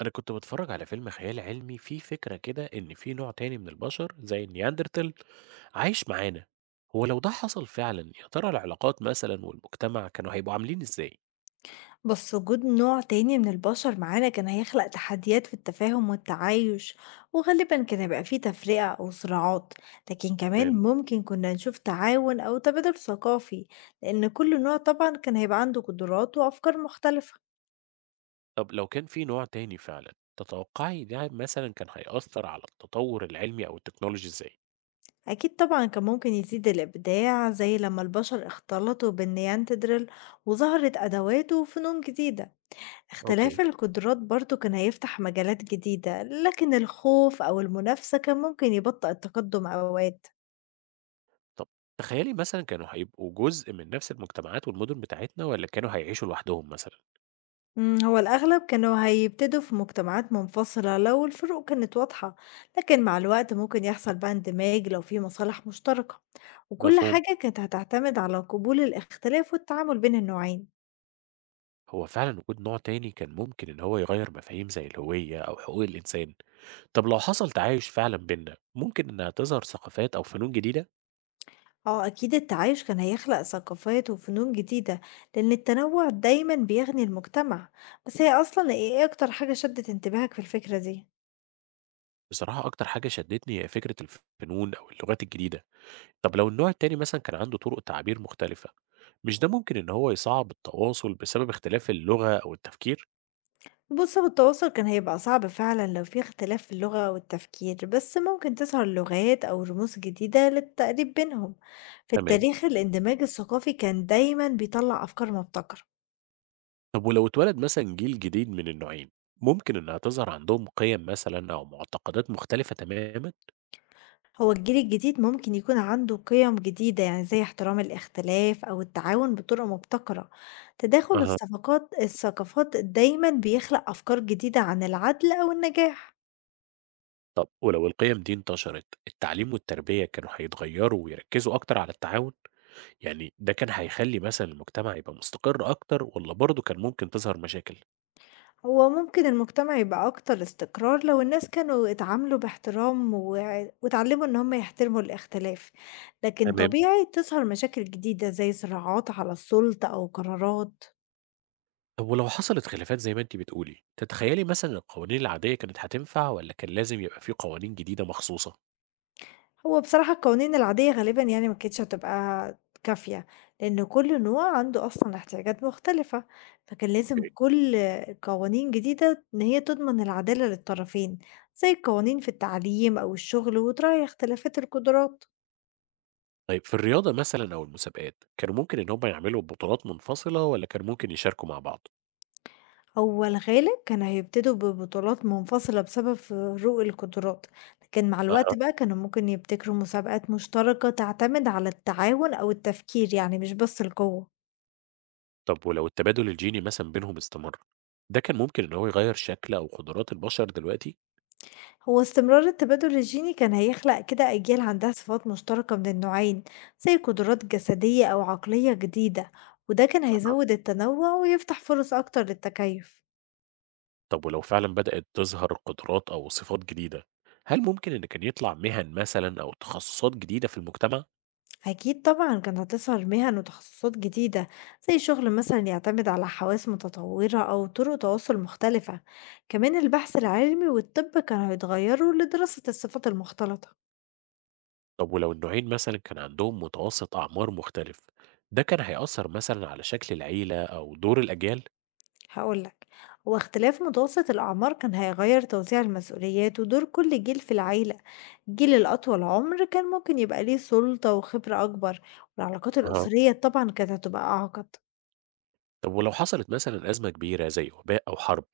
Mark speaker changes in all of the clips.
Speaker 1: أنا كنت باتفرج على فيلم خيال علمي فيه فكرة كده إن في نوع تاني من البشر زي النياندرتال عايش معانا. هو لو ده حصل فعلا يا ترى العلاقات مثلا والمجتمع كانوا هيبقوا عاملين إزاي؟
Speaker 2: بس وجود نوع تاني من البشر معانا كان هيخلق تحديات في التفاهم والتعايش. وغالبا كان هيبقى فيه تفرقة أو صراعات، لكن كمان
Speaker 1: تمام.
Speaker 2: ممكن كنا نشوف تعاون أو تبادل ثقافي، لأن كل نوع طبعا كان هيبقى عنده قدرات وأفكار مختلفة.
Speaker 1: طب لو كان في نوع تاني فعلا، تتوقعي ده مثلا كان هيأثر على التطور العلمي أو التكنولوجي إزاي؟
Speaker 2: أكيد طبعا كان ممكن يزيد الإبداع زي لما البشر اختلطوا بالنياندرتال وظهرت أدوات وفنون جديدة. اختلاف
Speaker 1: اوكي.
Speaker 2: القدرات برضه كان هيفتح مجالات جديدة، لكن الخوف أو المنافسة كان ممكن يبطئ التقدم أوقات.
Speaker 1: طب تخيلي مثلا كانوا هيبقوا جزء من نفس المجتمعات والمدن بتاعتنا ولا كانوا هيعيشوا لوحدهم مثلا؟
Speaker 2: هو الأغلب كانوا هيبتدوا في مجتمعات منفصلة لو الفروق كانت واضحة، لكن مع الوقت ممكن يحصل بقى اندماج لو في مصالح مشتركة، وكل
Speaker 1: مفهوم؟
Speaker 2: حاجة كانت هتعتمد على قبول الاختلاف والتعامل بين النوعين.
Speaker 1: هو فعلا وجود نوع تاني كان ممكن إن هو يغير مفاهيم زي الهوية أو حقوق الإنسان. طب لو حصل تعايش فعلا بينا، ممكن انها تظهر ثقافات او فنون جديده.
Speaker 2: اه أكيد التعايش كان هيخلق ثقافات وفنون جديدة، لأن التنوع دايما بيغني المجتمع، بس هي أصلا إيه أكتر حاجة شدت انتباهك في الفكرة دي؟
Speaker 1: بصراحه اكتر حاجه شدتني هي فكره الفنون او اللغات الجديده. طب لو النوع التاني مثلا كان عنده طرق تعبير مختلفه، مش ده ممكن ان هو يصعب التواصل بسبب اختلاف اللغه او التفكير؟
Speaker 2: بُص، هو التواصل كان هيبقى صعب فعلًا لو في اختلاف في اللغة والتفكير، بس ممكن تظهر لغات أو رموز جديدة للتقريب بينهم. في
Speaker 1: تمام.
Speaker 2: التاريخ الاندماج الثقافي كان دايمًا بيطلع أفكار مبتكرة.
Speaker 1: طب ولو اتولد مثلا جيل جديد من النوعين، ممكن انها تظهر عندهم قيم مثلا او معتقدات مختلفه تماما.
Speaker 2: هو الجيل الجديد ممكن يكون عنده قيم جديدة، يعني زي احترام الاختلاف أو التعاون بطرق مبتكرة. تداخل
Speaker 1: اها.
Speaker 2: الصفقات الثقافات دايمًا بيخلق أفكار جديدة عن العدل أو النجاح.
Speaker 1: طب ولو القيم دي انتشرت، التعليم والتربيه كانوا هيتغيروا ويركزوا اكتر على التعاون. يعني ده كان هيخلّي مثلًا المجتمع يبقى مستقر أكتر والّا برضه كان ممكن تظهر مشاكل؟
Speaker 2: هو ممكن المجتمع يبقى أكتر استقرار لو الناس كانوا اتعاملوا باحترام واتعلموا إن هم يحترموا الاختلاف، لكن
Speaker 1: تمام.
Speaker 2: طبيعي تظهر مشاكل جديدة زي صراعات على السلطة أو قرارات.
Speaker 1: طب ولو حصلت خلافات زي ما أنتِ بتقولي، تتخيلي مثلًا القوانين العادية كانت هتنفع والّا كان لازم يبقى في قوانين جديدة مخصوصة؟
Speaker 2: هو بصراحة القوانين العادية غالبا يعني ما كانتش هتبقى كافية، لأن كل نوع عنده أصلا احتياجات مختلفة، فكان لازم
Speaker 1: أوكي.
Speaker 2: كل قوانين جديدة إن هي تضمن العدالة للطرفين زي القوانين في التعليم أو الشغل وتراعي اختلافات القدرات.
Speaker 1: طيب في الرياضة مثلًا أو المسابقات، كانوا ممكن إن هم يعملوا بطولات منفصلة والّا كان ممكن يشاركوا مع بعض؟
Speaker 2: هو الغالب كانوا هيبتدوا ببطولات منفصلة بسبب فروق القدرات، لكن مع الوقت
Speaker 1: أها.
Speaker 2: بقى كانوا ممكن يبتكروا مسابقات مشتركة تعتمد على التعاون أو التفكير، يعني مش بس القوة.
Speaker 1: طب ولو التبادل الجيني مثلًا بينهم استمر، ده كان ممكن إن هو يغيّر شكل أو قدرات البشر دلوقتي؟
Speaker 2: هو استمرار التبادل الجيني كان هيخلق كده أجيال عندها صفات مشتركة من النوعين زي قدرات جسدية أو عقلية جديدة، وده كان هيزود التنوع ويفتح فرص أكتر للتكيف.
Speaker 1: طب ولو فعلا بدأت تظهر قدرات أو صفات جديدة، هل ممكن إن كان يطلع مهن مثلا أو تخصصات جديدة في المجتمع؟
Speaker 2: أكيد طبعا كانت هتظهر مهن وتخصصات جديدة، زي شغل مثلا يعتمد على حواس متطورة أو طرق تواصل مختلفة، كمان البحث العلمي والطب كانوا هيتغيروا لدراسة الصفات المختلطة.
Speaker 1: طب ولو النوعين مثلا كان عندهم متوسط أعمار مختلف، ده كان هيأثر مثلا على شكل العيلة أو دور الأجيال؟
Speaker 2: هقولك، هو اختلاف متوسط الأعمار كان هيغير توزيع المسؤوليات ودور كل جيل في العيلة، الجيل الأطول عمر كان ممكن يبقى ليه سلطة وخبرة أكبر، والعلاقات
Speaker 1: أها.
Speaker 2: الأسرية طبعا كانت هتبقى أعقد.
Speaker 1: طب ولو حصلت مثلا أزمة كبيرة زي وباء أو حرب،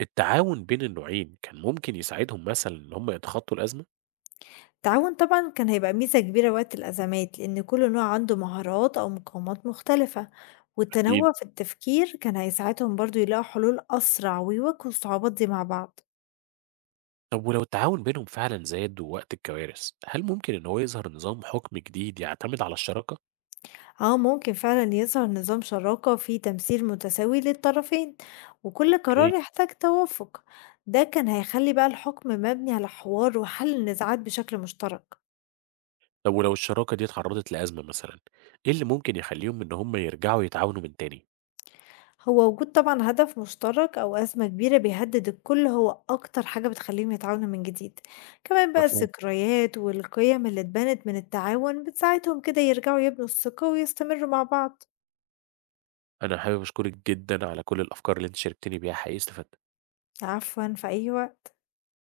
Speaker 1: التعاون بين النوعين كان ممكن يساعدهم مثلا إن هم يتخطوا الأزمة؟
Speaker 2: التعاون طبعا كان هيبقى ميزة كبيرة وقت الأزمات، لأن كل نوع عنده مهارات أو مقاومات مختلفة،
Speaker 1: أكيد.
Speaker 2: والتنوع في التفكير كان هيساعدهم برضو يلاقوا حلول أسرع ويواجهوا الصعوبات دي مع بعض.
Speaker 1: طب ولو التعاون بينهم فعلا زاد وقت الكوارث، هل ممكن إن هو يظهر نظام حكم جديد يعتمد على الشراكة؟
Speaker 2: أو ممكن فعلا يظهر نظام شراكة فيه تمثيل متساوي للطرفين، وكل قرار
Speaker 1: إيه.
Speaker 2: يحتاج توافق. ده كان هيخلي بقى الحكم مبني على حوار وحل النزاعات بشكل مشترك.
Speaker 1: طب ولو الشراكة دي اتعرضت لأزمة مثلًا، إيه اللي ممكن يخلّيهم إن هم يرجعوا يتعاونوا من تاني؟
Speaker 2: هو وجود طبعًا هدف مشترك أو أزمة كبيرة بيهدد الكل هو أكتر حاجة بتخليهم يتعاونوا من جديد، كمان بقى
Speaker 1: مفهوم.
Speaker 2: الذكريات والقيم اللي اتبنت من التعاون بتساعدهم كده يرجعوا يبنوا الثقة ويستمروا مع بعض.
Speaker 1: أنا حابب أشكرِك جدًا على كل الأفكار اللي أنتِ شاركتيني بيها، حقيقي استفدت.
Speaker 2: عفوًا في أي وقت.